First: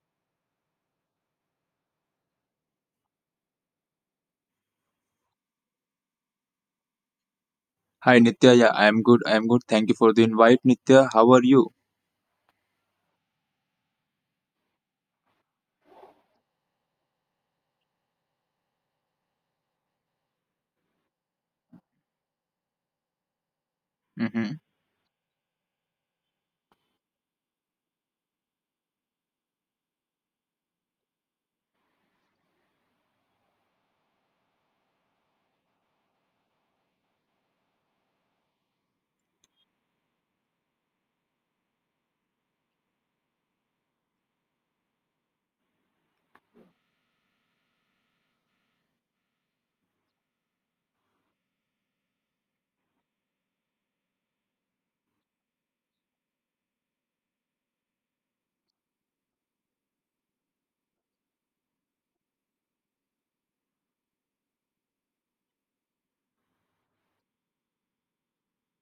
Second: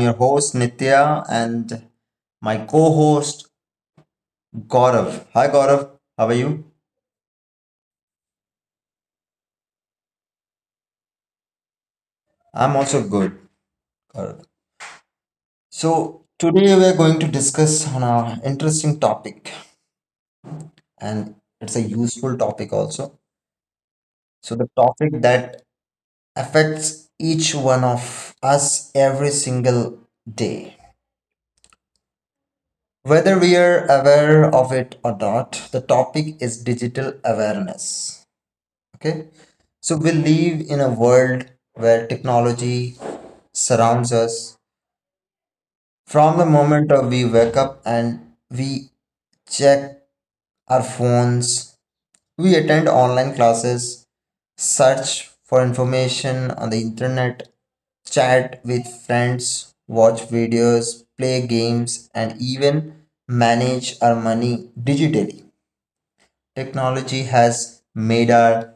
your host Nitya and my co-host Gaurav. Hi Gaurav, how are you? Hi Nitya, yeah, I am good. I am good. Thank you for the invite, Nitya. How are you? I'm also good, Gaurav. So today we are going to discuss on our interesting topic and it's a useful topic also. So Hmm. the topic that affects each one of us every single day. Whether we are aware of it or not, the topic is digital awareness. Okay. So we live in a world where technology surrounds us from the moment of we wake up and we check our phones, we attend online classes, search for information on the internet, chat with friends, watch videos, play games, and even manage our money digitally. Technology has made our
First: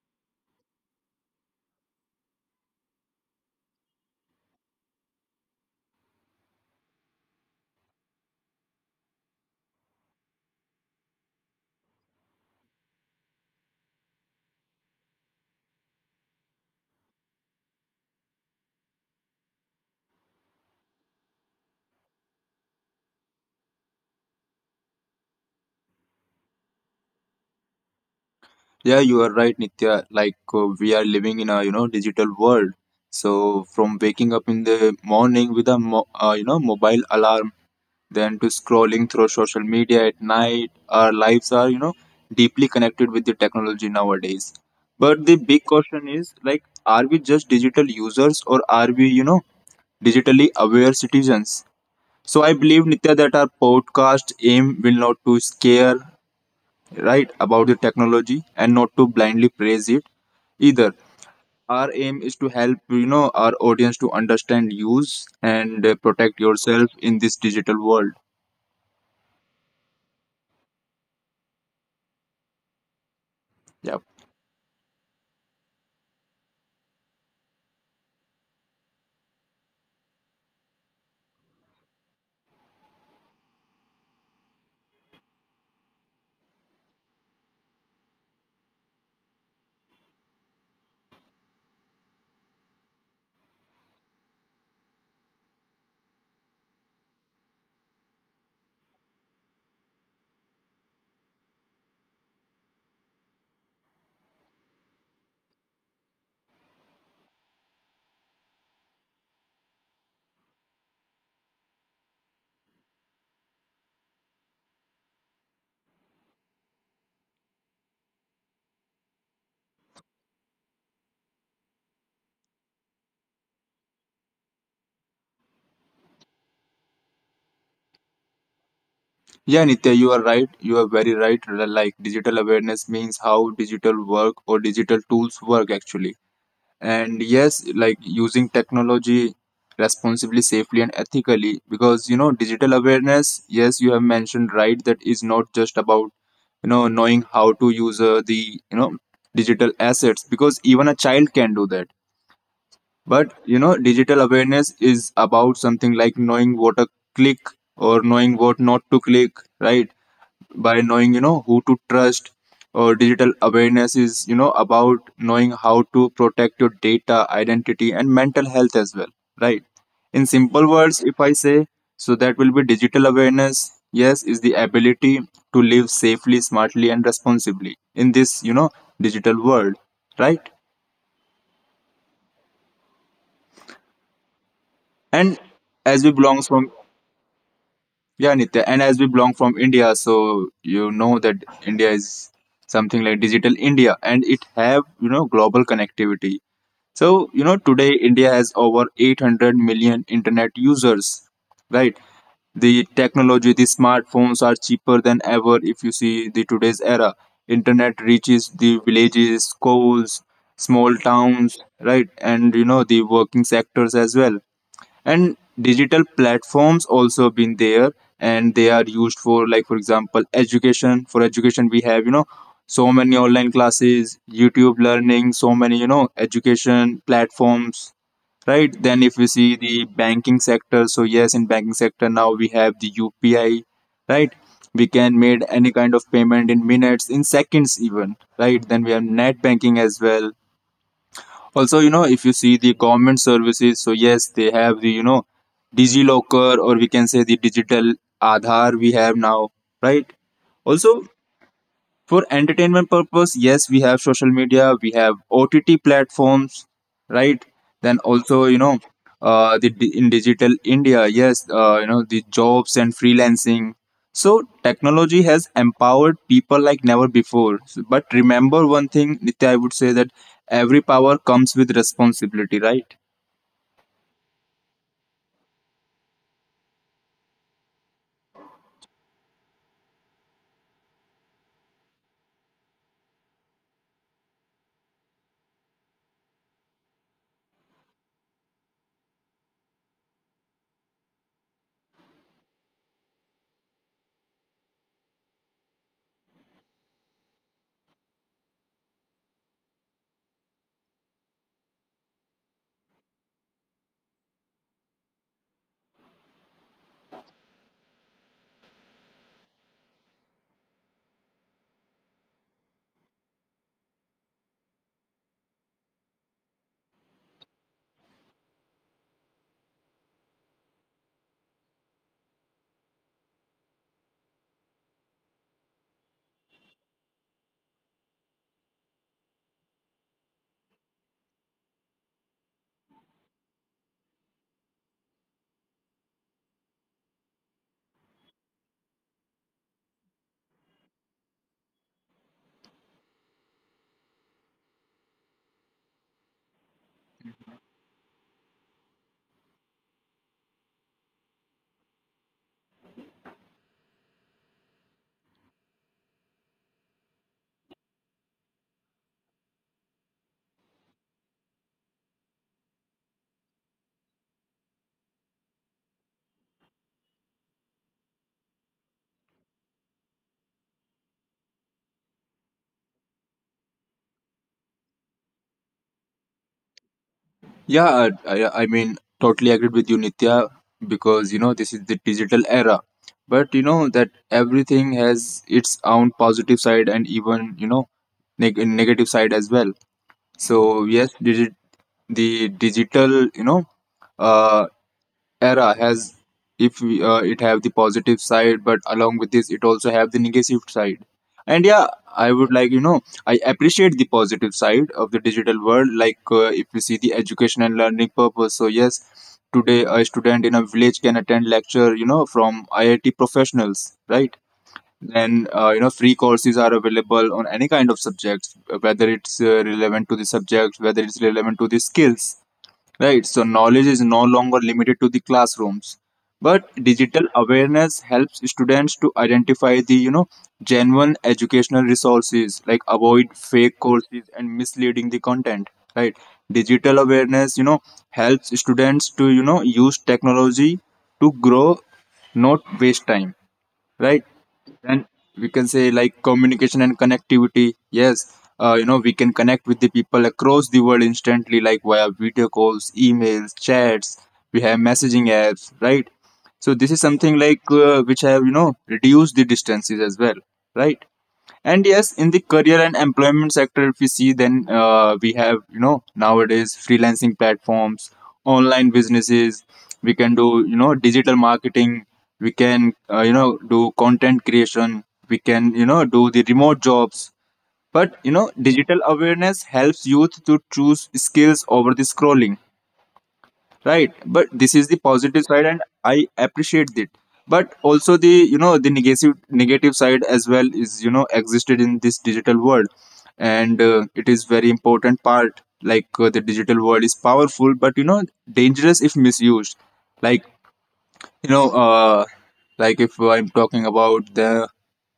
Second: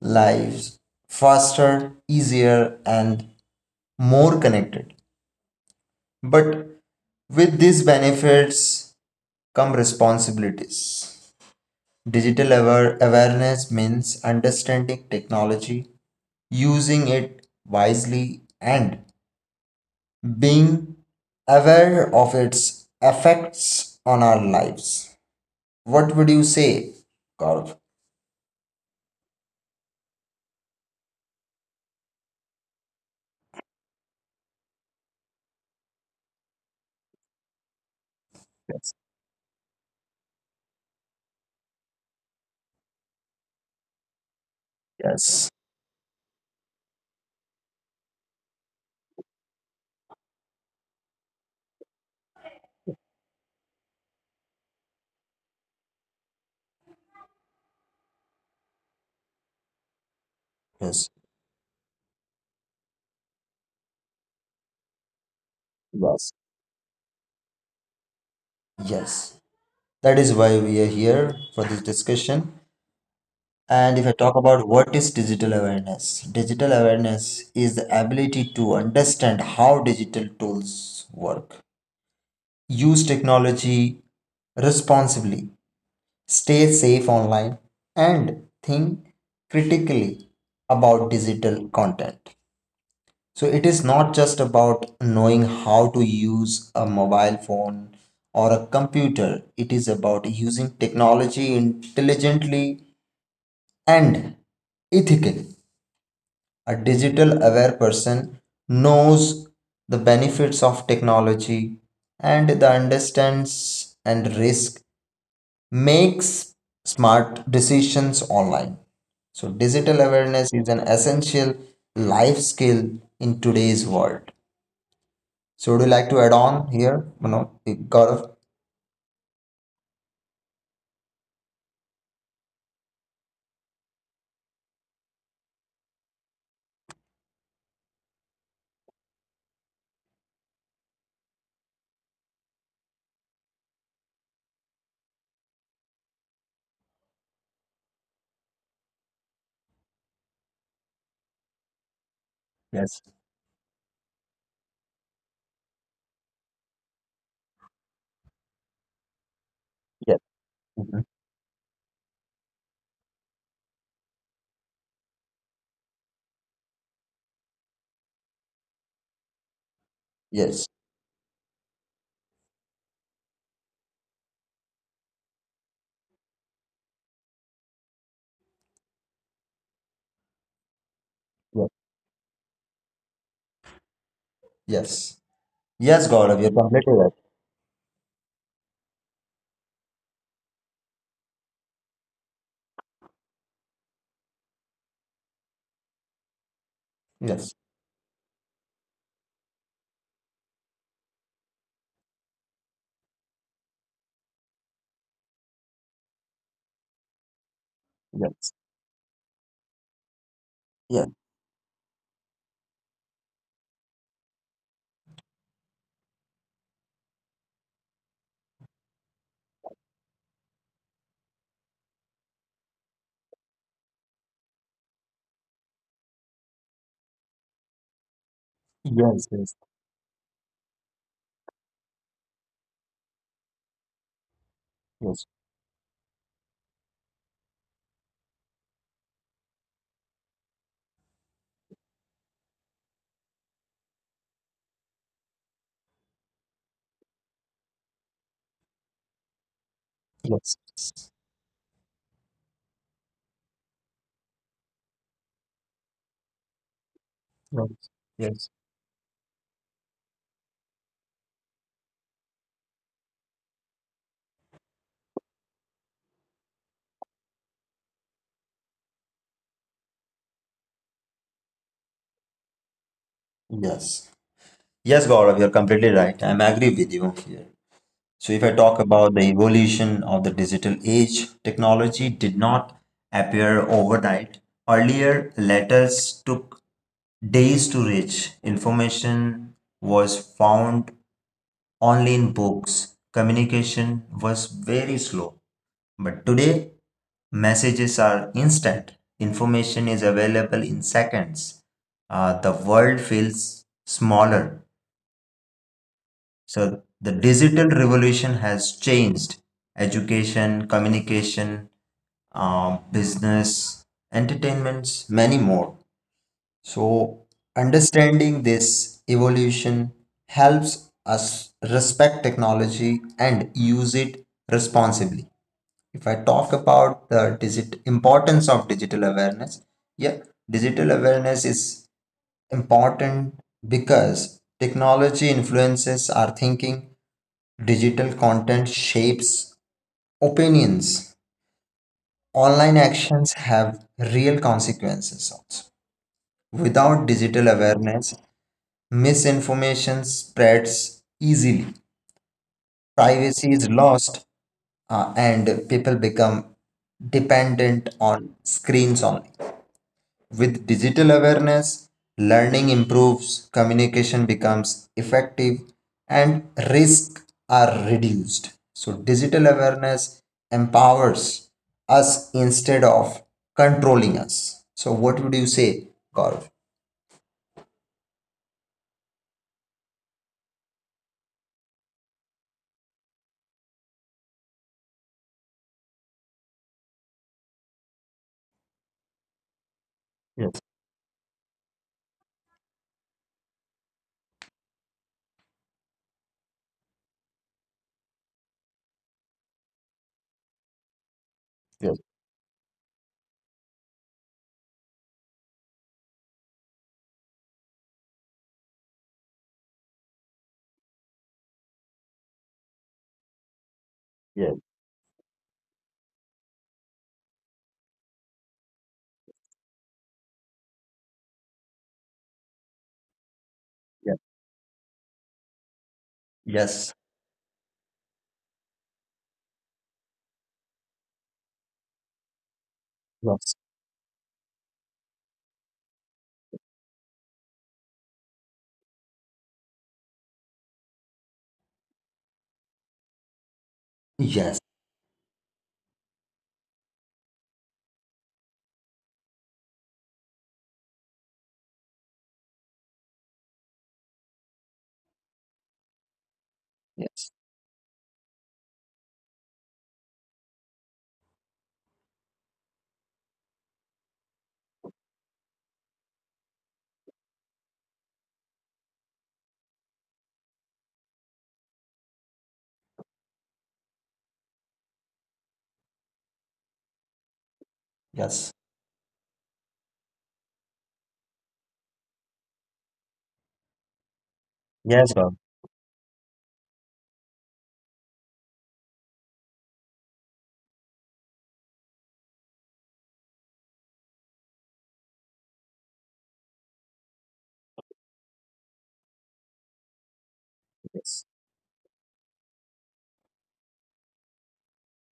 lives faster, easier, and more connected. But with these benefits come responsibilities. Digital awareness means understanding technology, using it wisely, and being aware of its effects on our lives. What would you say, Gaurav? Yeah, you are right, Nitya. Like we are living in a digital world. So from waking up in the morning with a mobile alarm, then to Yes. scrolling through social media at night, our lives are deeply connected with the technology nowadays. But the Yes. big question is like, are we just digital users, or are we digitally aware citizens? So I believe, Nitya, that our podcast aim will not to scare, right, about the technology and not to blindly praise it either. Yes. Our aim is to help our audience to understand, use, and Yes. protect yourself in this digital world. Yes. That is why we are here for this discussion. Yeah, And if I talk about what is digital awareness is the ability to understand how digital tools work, use technology responsibly, stay safe online, and think critically about digital content. So it is not just about knowing how to use a mobile phone or a computer, it is about using technology intelligently and ethically. A digital aware person knows the benefits of technology and the understands and risk makes smart decisions online. So digital awareness is an essential life skill in today's world. So would you like to add on here, Mano, Gaurav? yeah, Nitya, you are right. You are very right. Like, digital awareness means how digital work or digital tools work actually, and yes, like using technology responsibly, safely, and ethically, because digital awareness, yes, you have mentioned right, that is not just about knowing how to use the digital assets, because even a child can do that. Yes. But digital awareness is about something like knowing what to click or knowing what not to click, right? Yes. By Mhm. knowing who to trust, or digital awareness is about knowing how to protect your data, identity, and mental health as well, right? In Yes. simple words, if I say, so that will be digital awareness. Yes, is the ability to live safely, smartly, and responsibly in this digital world, right? Yes. Yes. And as Yes, we Gaurav, belongs you're from completely right. Yeah, Nitya. And as we belong from India, so you know that India is something like digital India, and it have, you know, global connectivity. So, you Yes. know, today India has over 800 million internet users, right? The technology, the smartphones are cheaper than ever if you see the today's era. Internet reaches Yes. the villages, schools, small Yes. towns, right? And, you know, the working sectors as well, and digital platforms also been there, and they are used for, like, for example, education. For education we have, you know, so many online classes, YouTube learning, so many, you know, education platforms, right? Then if we Yes. see Yes. the banking sector, so yes, in banking sector now we have the UPI, right? We can Yes. made any kind of payment in minutes, in seconds even, right? Then we have net banking as well. Also, you know, if you see the government services, so yes, they have the, you know, DigiLocker, or we can say the digital Aadhaar we have now, right? Yes. Also for entertainment purpose, yes, we have social media, we have OTT platforms, right? Yes. Then also, you Yes. know, in digital India, yes, you know, the jobs and freelancing. So technology has empowered people like never before. But remember one thing, Nitya, I would say that every power comes with responsibility, right? Yes. Yes, Gaurav, you're completely right. I'm agree with you here. So if I talk about the evolution of the digital age, technology did not appear overnight. Earlier, letters took days to reach. Information was found only in books. Communication was very slow. But today, messages are instant, information is available in seconds. The world feels smaller. So, the digital revolution has changed education, communication, business, entertainments, many more. So, understanding this evolution helps us respect technology and use it responsibly. If I talk about the digit importance of digital awareness, yeah, digital awareness is important because technology influences our thinking, digital content shapes opinions, online actions have real consequences also. Without digital awareness, misinformation spreads easily, privacy is lost, and people become dependent on screens only. With digital awareness, learning improves, communication becomes effective, and risks are reduced. So, digital awareness empowers us instead of controlling us. So, what would you say, Gaurav? Yeah, I mean, totally agreed with you, Nitya, because you know this is the digital era. But you know that everything has its own positive side and even, you know, negative side as well. Yes, So yes, the digital, you know, uh, era has. If we, it have the positive side, but along with this it also have the negative side. And yeah, yes, I would like, you know, I appreciate the positive side of the digital world. Like if you see the education and learning purpose, so yes, today a student in a village can attend lecture, you know, from IIT professionals, right? yes, Then you know, free courses are available on any kind of subjects, whether it's relevant to the subject, whether it's relevant to the skills. Right, so knowledge is yes, no longer limited to the classrooms, but yes, yes, digital awareness helps students to identify the, you know, genuine educational resources, like avoid fake courses and misleading the content. Right, digital awareness, you know, helps students to, you know, use technology to grow, not waste time. Right, yes, yes, then we can say like communication and connectivity. Yes, you know, we can connect with the people across the world instantly, like via video calls, emails, chats. We have messaging apps, right? So this is something like, which have, you know, reduced the distances as well, right? And yes, in the career and employment sector, if we see, then we have, you know, nowadays freelancing platforms, online businesses. We can do, you know, digital marketing. We can, you know, do content creation. We can, you know, do the remote jobs. But, you know, digital awareness helps youth to choose skills over the scrolling, right? But this is the positive side and I appreciate it. But also the, you know, the negative side as well is, you know, existed in this digital world. And it is very important part. Like the digital world is powerful but, you know, dangerous if misused. Like, you know, if I'm talking about the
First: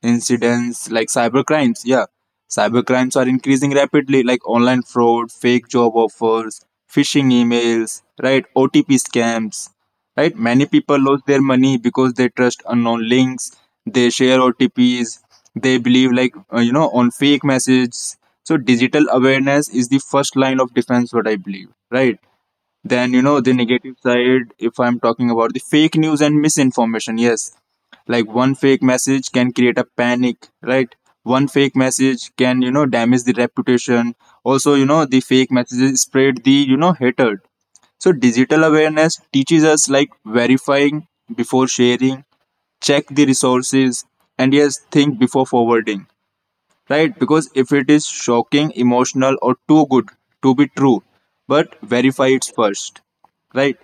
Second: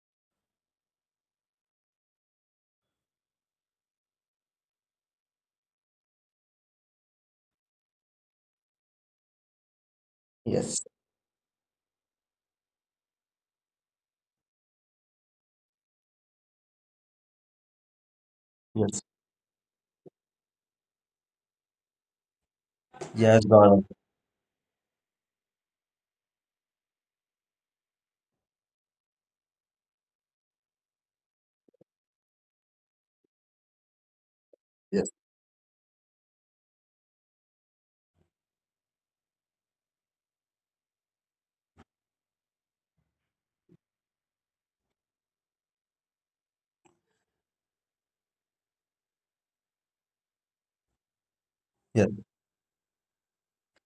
incidents like cyber crimes. Yeah, cyber crimes are increasing rapidly, like online fraud, fake job offers, phishing emails, right, OTP scams, right? Many people lose their money because they trust unknown links, they share OTPs, they believe, like, you know, on fake messages. So Yes. digital awareness is the first line of defense, what I believe, right? Then, you know, yes, the God. negative side, if I'm talking about the fake news and misinformation, yes, like one fake message can create a panic, right? One fake message can, you know, damage the reputation. Also, you know, Yes, the fake messages spread the, you know, hatred. So, digital awareness teaches us like verifying before sharing, check the resources, and yes, think before forwarding, right? Because if it is shocking, emotional, or too good to be true, but Yes, yes, verify it first, right?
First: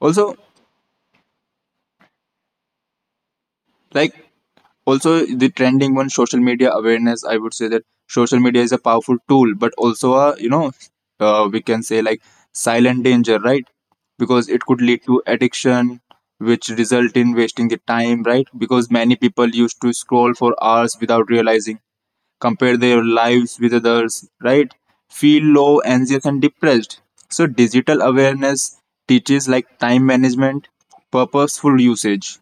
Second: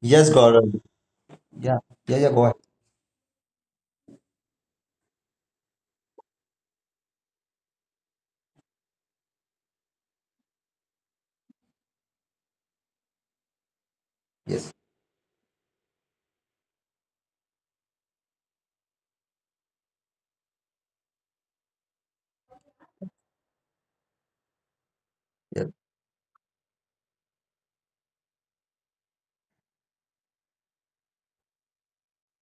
yes, Also, God. Yes. Yes. Yes, Gaurav. Yeah. Yeah. Yeah. Go ahead. like, also the trending one, social media awareness, I would say that social media is a powerful tool but also a, you know, we can say like silent danger, right? Because it Yes. could lead to addiction, which result in wasting the time, right? Because many people used to scroll for hours without realizing, compare their lives with others, right? Feel Yes. low, anxious, and depressed. So, digital awareness teaches like time management, purposeful usage,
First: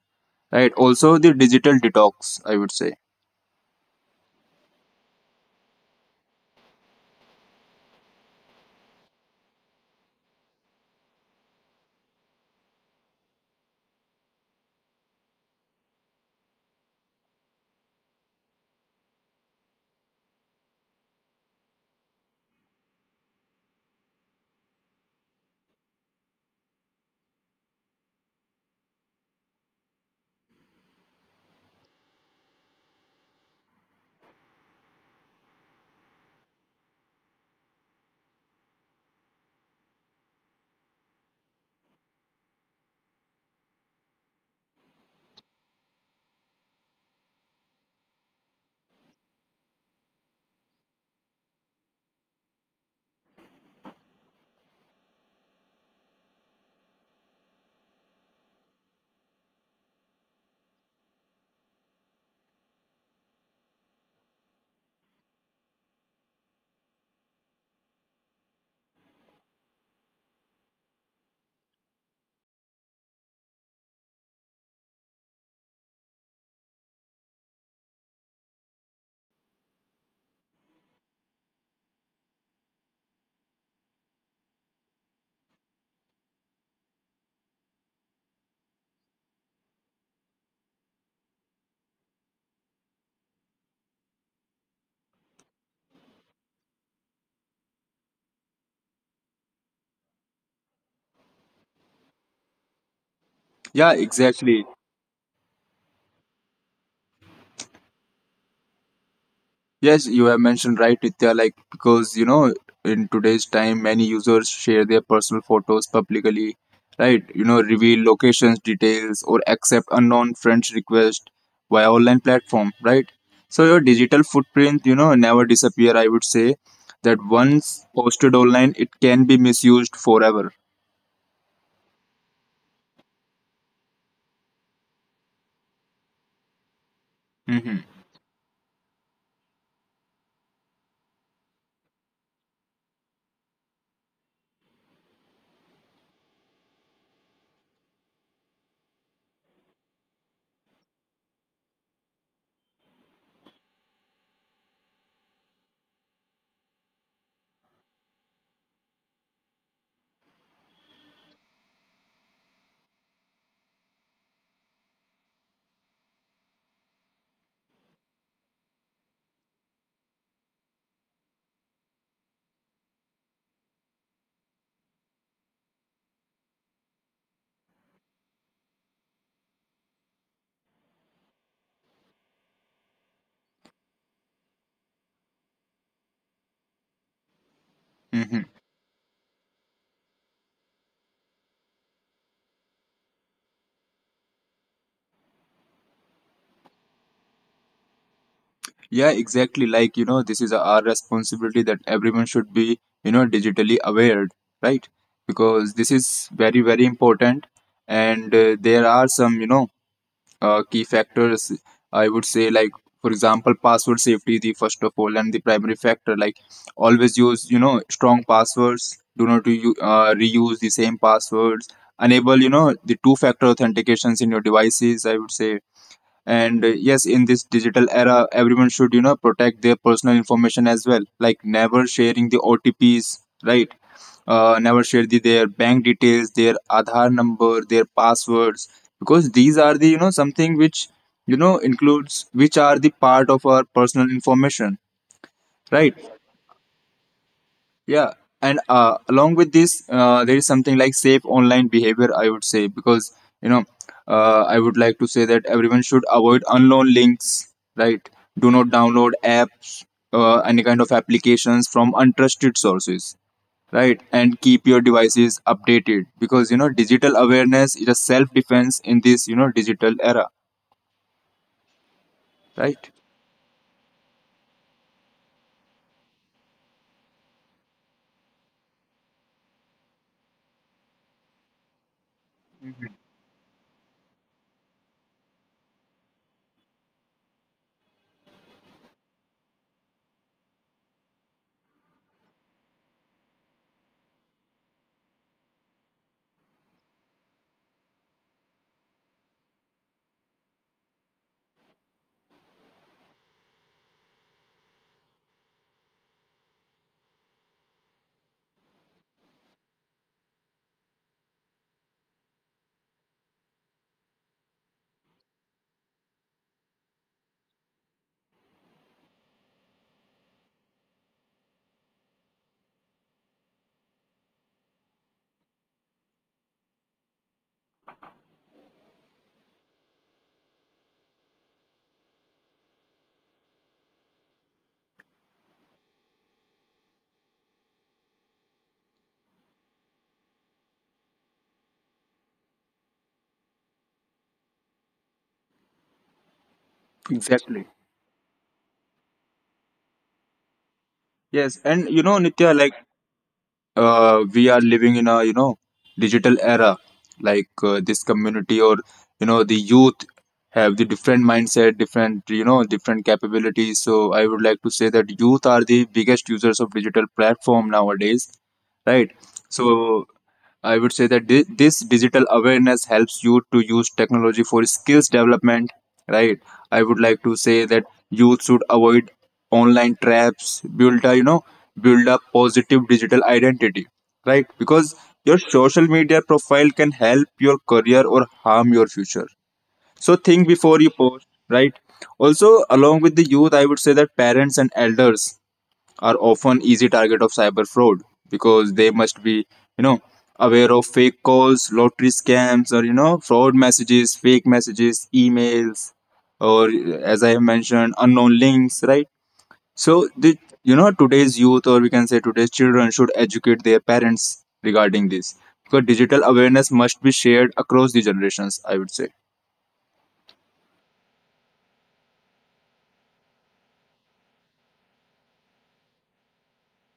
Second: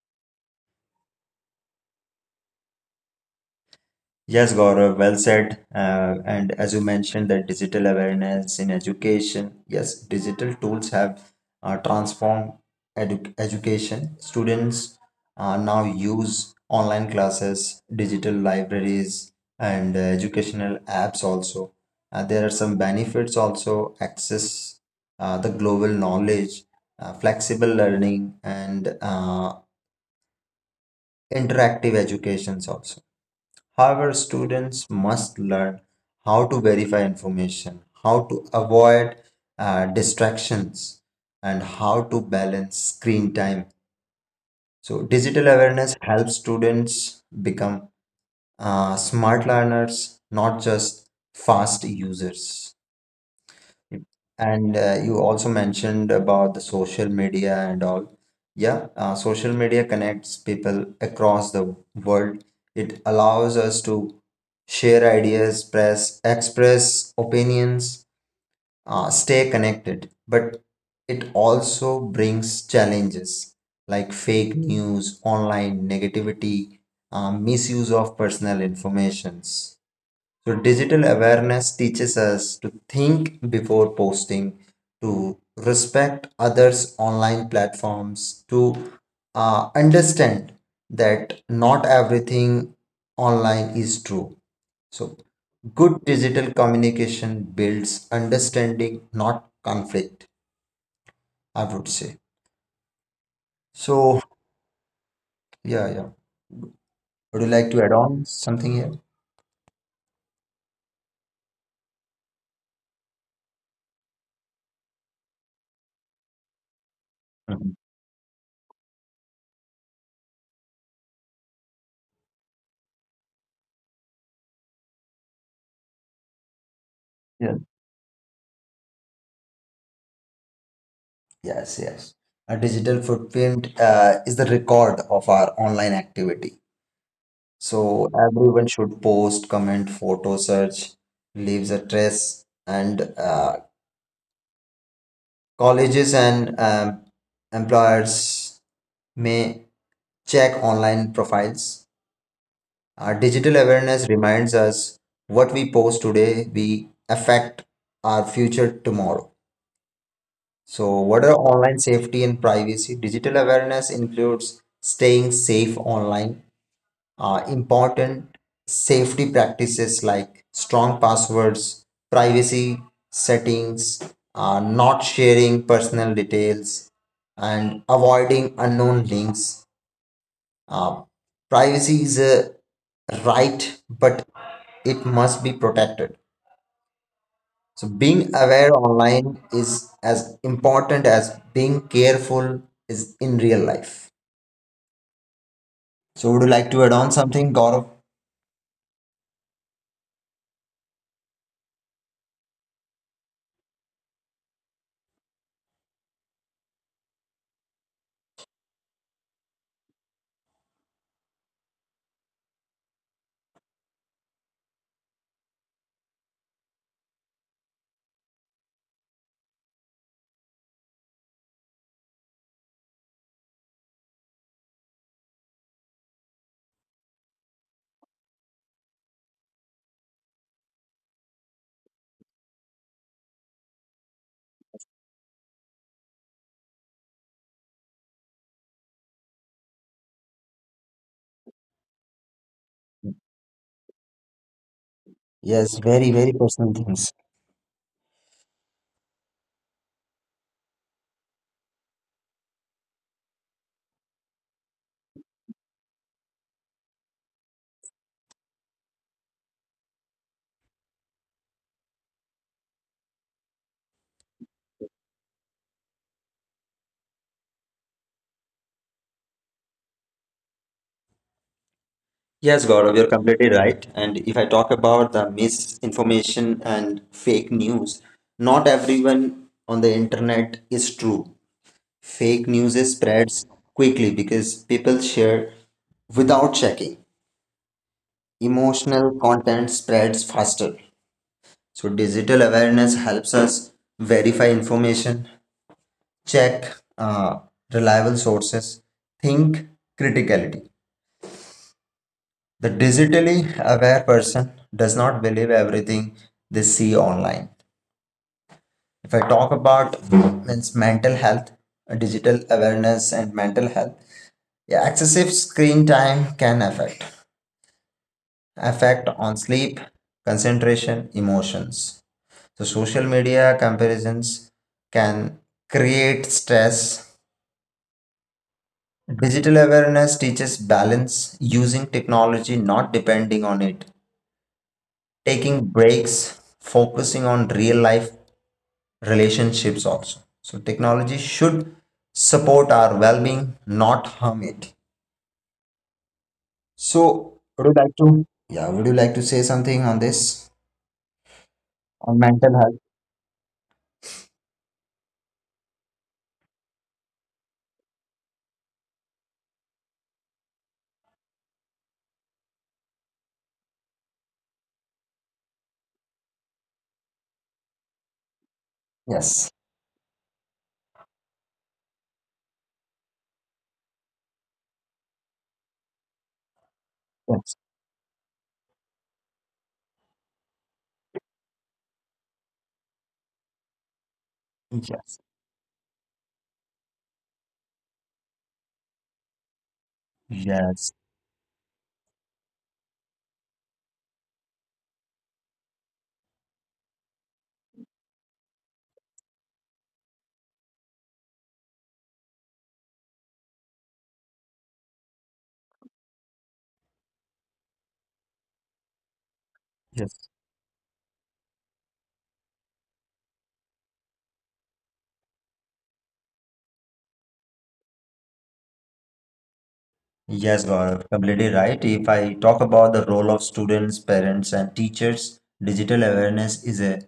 right? Also, the digital detox, I would say. Yes, Gaurav, well said. And as you mentioned, that digital awareness in education, yes, digital tools have transformed education. Students now use online classes, digital libraries, and educational apps also. There are some benefits also, access the global knowledge, flexible learning, and interactive educations also. However, students must learn how to verify information, how to avoid distractions, and how to balance screen time. So, digital awareness helps students become smart learners, not just fast users. And you also mentioned about the social media and all. Yeah, social media connects people across the world. It allows us to share ideas, press, express opinions, stay connected. But it also brings challenges like fake news, online negativity, misuse of personal informations. So, digital awareness teaches us to think before posting, to respect others' online platforms, to understand that not everything online is true. So, good digital communication builds understanding, not conflict, I would say. Yeah, So, exactly. yeah, yeah. Would you like to add on something here? Yes, you have mentioned right, Nitya, like because you know, in today's time, many users share their personal photos publicly, right? You know, Mhm. reveal locations, details, or accept unknown friends' request via online platform, right? So your digital footprint, you know, never disappear. I would say that once posted online, it can be misused forever. Yes, yes. A digital footprint is the record of our online activity. Mm-hmm. So everyone should post, comment, photo search, leaves a trace, and colleges and employers may check online profiles. Our digital awareness reminds us what we post today, we affect our future tomorrow. So, what are online safety and privacy? Digital awareness includes staying safe online, important safety practices like strong passwords, privacy settings, not sharing personal details, and avoiding unknown links. Uh, privacy is a right, but it must be protected. So being Mm-hmm. aware online is as important as being careful is in real life. So would you like to add on something, Gaurav? Yeah, exactly. Like, you know, this is our responsibility that everyone should be, you know, digitally aware, right? Because this is very, very important. And there are some, you know, key factors, I would say, like, for example, password safety, the first of all, and the primary factor. Like, always use, you know, strong passwords. Do not reuse the same passwords. Enable, you know, the two factor authentications in your devices, I would say. And yes, in this digital era everyone should, you know, protect their personal information as well, like never sharing the OTPs, right? Never share the, their bank details, their Aadhaar number, their passwords, because these are the, you know, something which, you know, includes, which are the part of our personal information, Yes, right? very, very personal things. Yeah, and along with this, there is something like safe online behavior, I would say, because you know, I would like to say that everyone should avoid unknown links, right? Do not download apps, any kind of applications from untrusted sources, right? And keep your devices updated, because you know, digital awareness is a self defense in this, you know, digital era, Yes, right? Gaurav, you're completely right. And if I talk about the misinformation and fake news, not everyone on the internet is true. Fake news is spreads quickly because people share without checking. Emotional content spreads faster. So digital awareness helps us verify information, check reliable sources, think criticality. The digitally aware person does not believe everything they see online. If I talk about means mental health, digital awareness and mental health, yeah, excessive screen time can affect on sleep, concentration, emotions. So social media comparisons can create stress. Digital awareness teaches balance, using technology, not depending on it, taking breaks, focusing on real life relationships also. So technology should support our well-being, not harm it. So would you Exactly. like to? Yeah, would you like to say something on this? Yes, and you On know, mental Nitya, health? like we are living in a, you know, digital era, like this community or, you know, the youth have the different mindset, different, you know, different capabilities. So I would like to say that youth are the biggest users of digital platform nowadays, right? Yes. So I would say that di- this digital awareness helps you to use technology for skills development, right? I would like to Yes. say that youth should avoid online traps, build a positive digital identity, right? Because Yes. your social media profile can help your career or harm your future. So think Yes. before you post, right? Also, along with the youth, I would say that parents and elders are often easy target of cyber fraud, because they must be, you know, aware of fake calls, lottery scams, or, you know, fraud messages, fake messages, emails, or, as I have mentioned, unknown links, right? So Yes. the, you know, today's youth, or we can say today's children, should educate their parents regarding this, because digital awareness must be shared across the generations, I would say. Yes, Gaurav, completely right. If I talk about the role of students, parents, and teachers, digital awareness is a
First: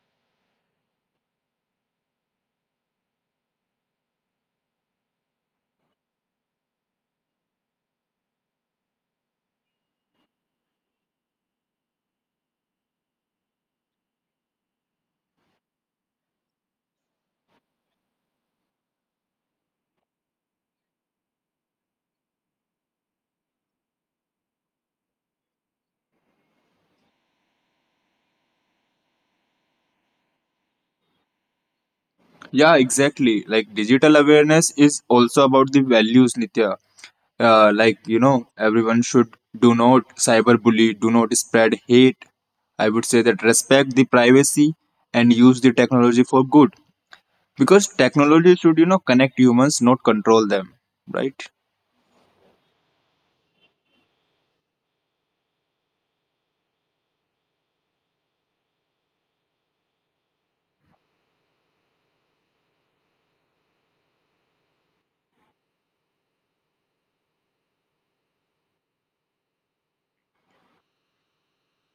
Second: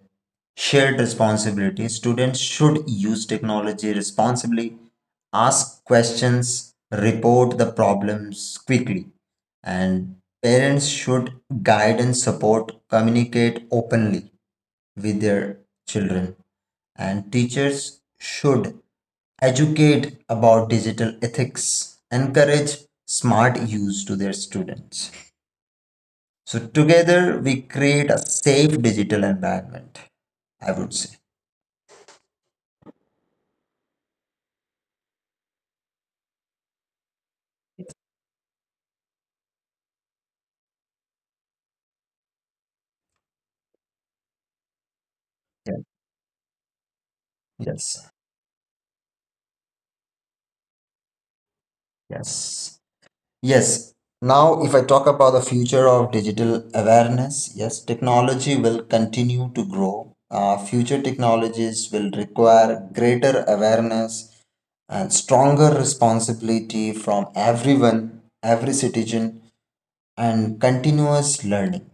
shared responsibility. Students should use technology responsibly, ask questions, report the problems quickly, and parents should guide and support, communicate openly with their children. And teachers should educate about digital ethics, encourage smart use to their students. So together we create a safe digital environment, I would say. Yeah, exactly, like digital awareness is also about the values, Nitya. Like, you know, everyone should do not cyberbully, do not spread hate. I would say that respect the privacy and use the Yeah. technology for good, because Yes. technology should, you know, connect humans, not control them, right? Yes. Yes. Now, if I talk about the future of digital awareness, yes, technology will continue to grow. Future technologies will require greater awareness and stronger responsibility from everyone, every citizen, and continuous learning.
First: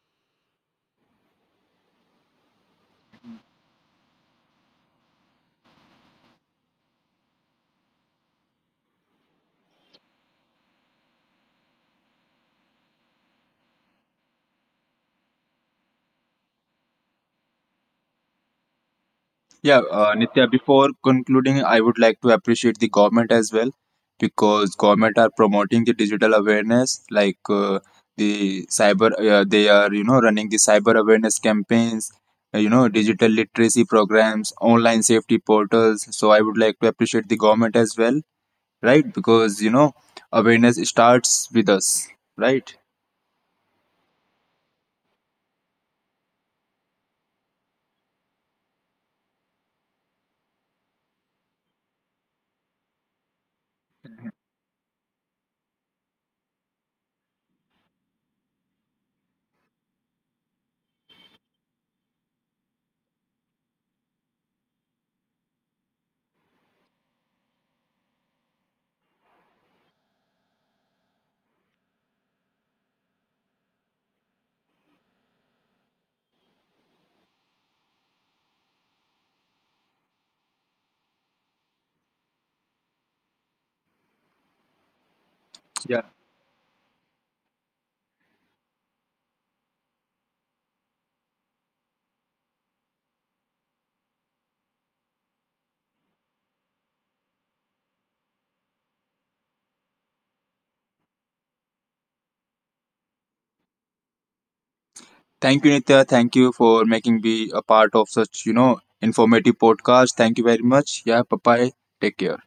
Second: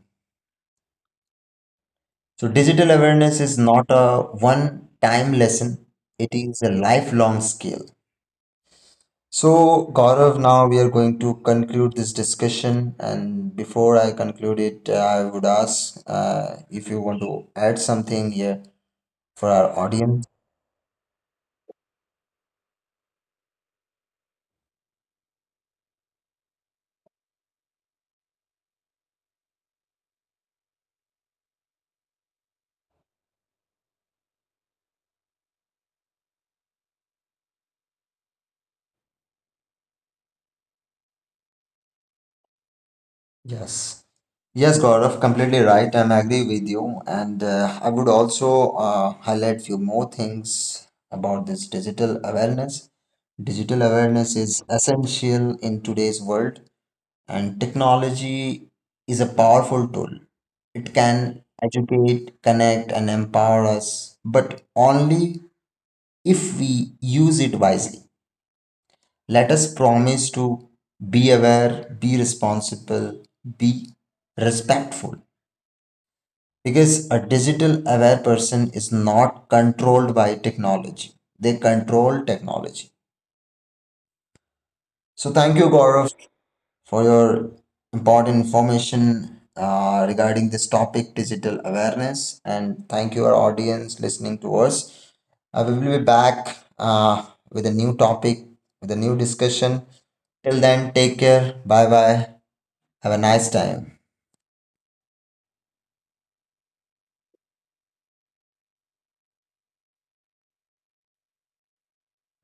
So, digital awareness is not a one time lesson, it is a lifelong skill. So, Gaurav, now we are going to conclude this discussion. And before I conclude it, I would ask if you want to add something here for our Yeah, audience. Nitya, before concluding, I would like to appreciate the government as well, because government are promoting the digital awareness, like they are, you know, running the cyber awareness campaigns, you know, digital literacy programs, online safety portals. So I would like to appreciate the government as well, right? Because you know, awareness starts with us, right? Yes. Yes, Gaurav, completely right. I'm agree with you. And I would also highlight few more things about this digital awareness. Digital awareness is essential in today's world. And technology is a powerful tool. It can educate, connect, and empower us, but only if we use it wisely. Let us promise to be aware, be responsible, be respectful. Because a digital aware person is not controlled by technology, they control technology. So, thank you, Yeah. Gaurav, for your important information regarding this topic, digital awareness. And thank you, our audience, listening to us. We will be back with a new topic, with a new discussion. Till then, take care. Bye bye. Have a nice time. Thank you, Nitya. Thank you for making me a part of such, you know, informative podcast. Thank you very much. Yeah, bye bye. Take care.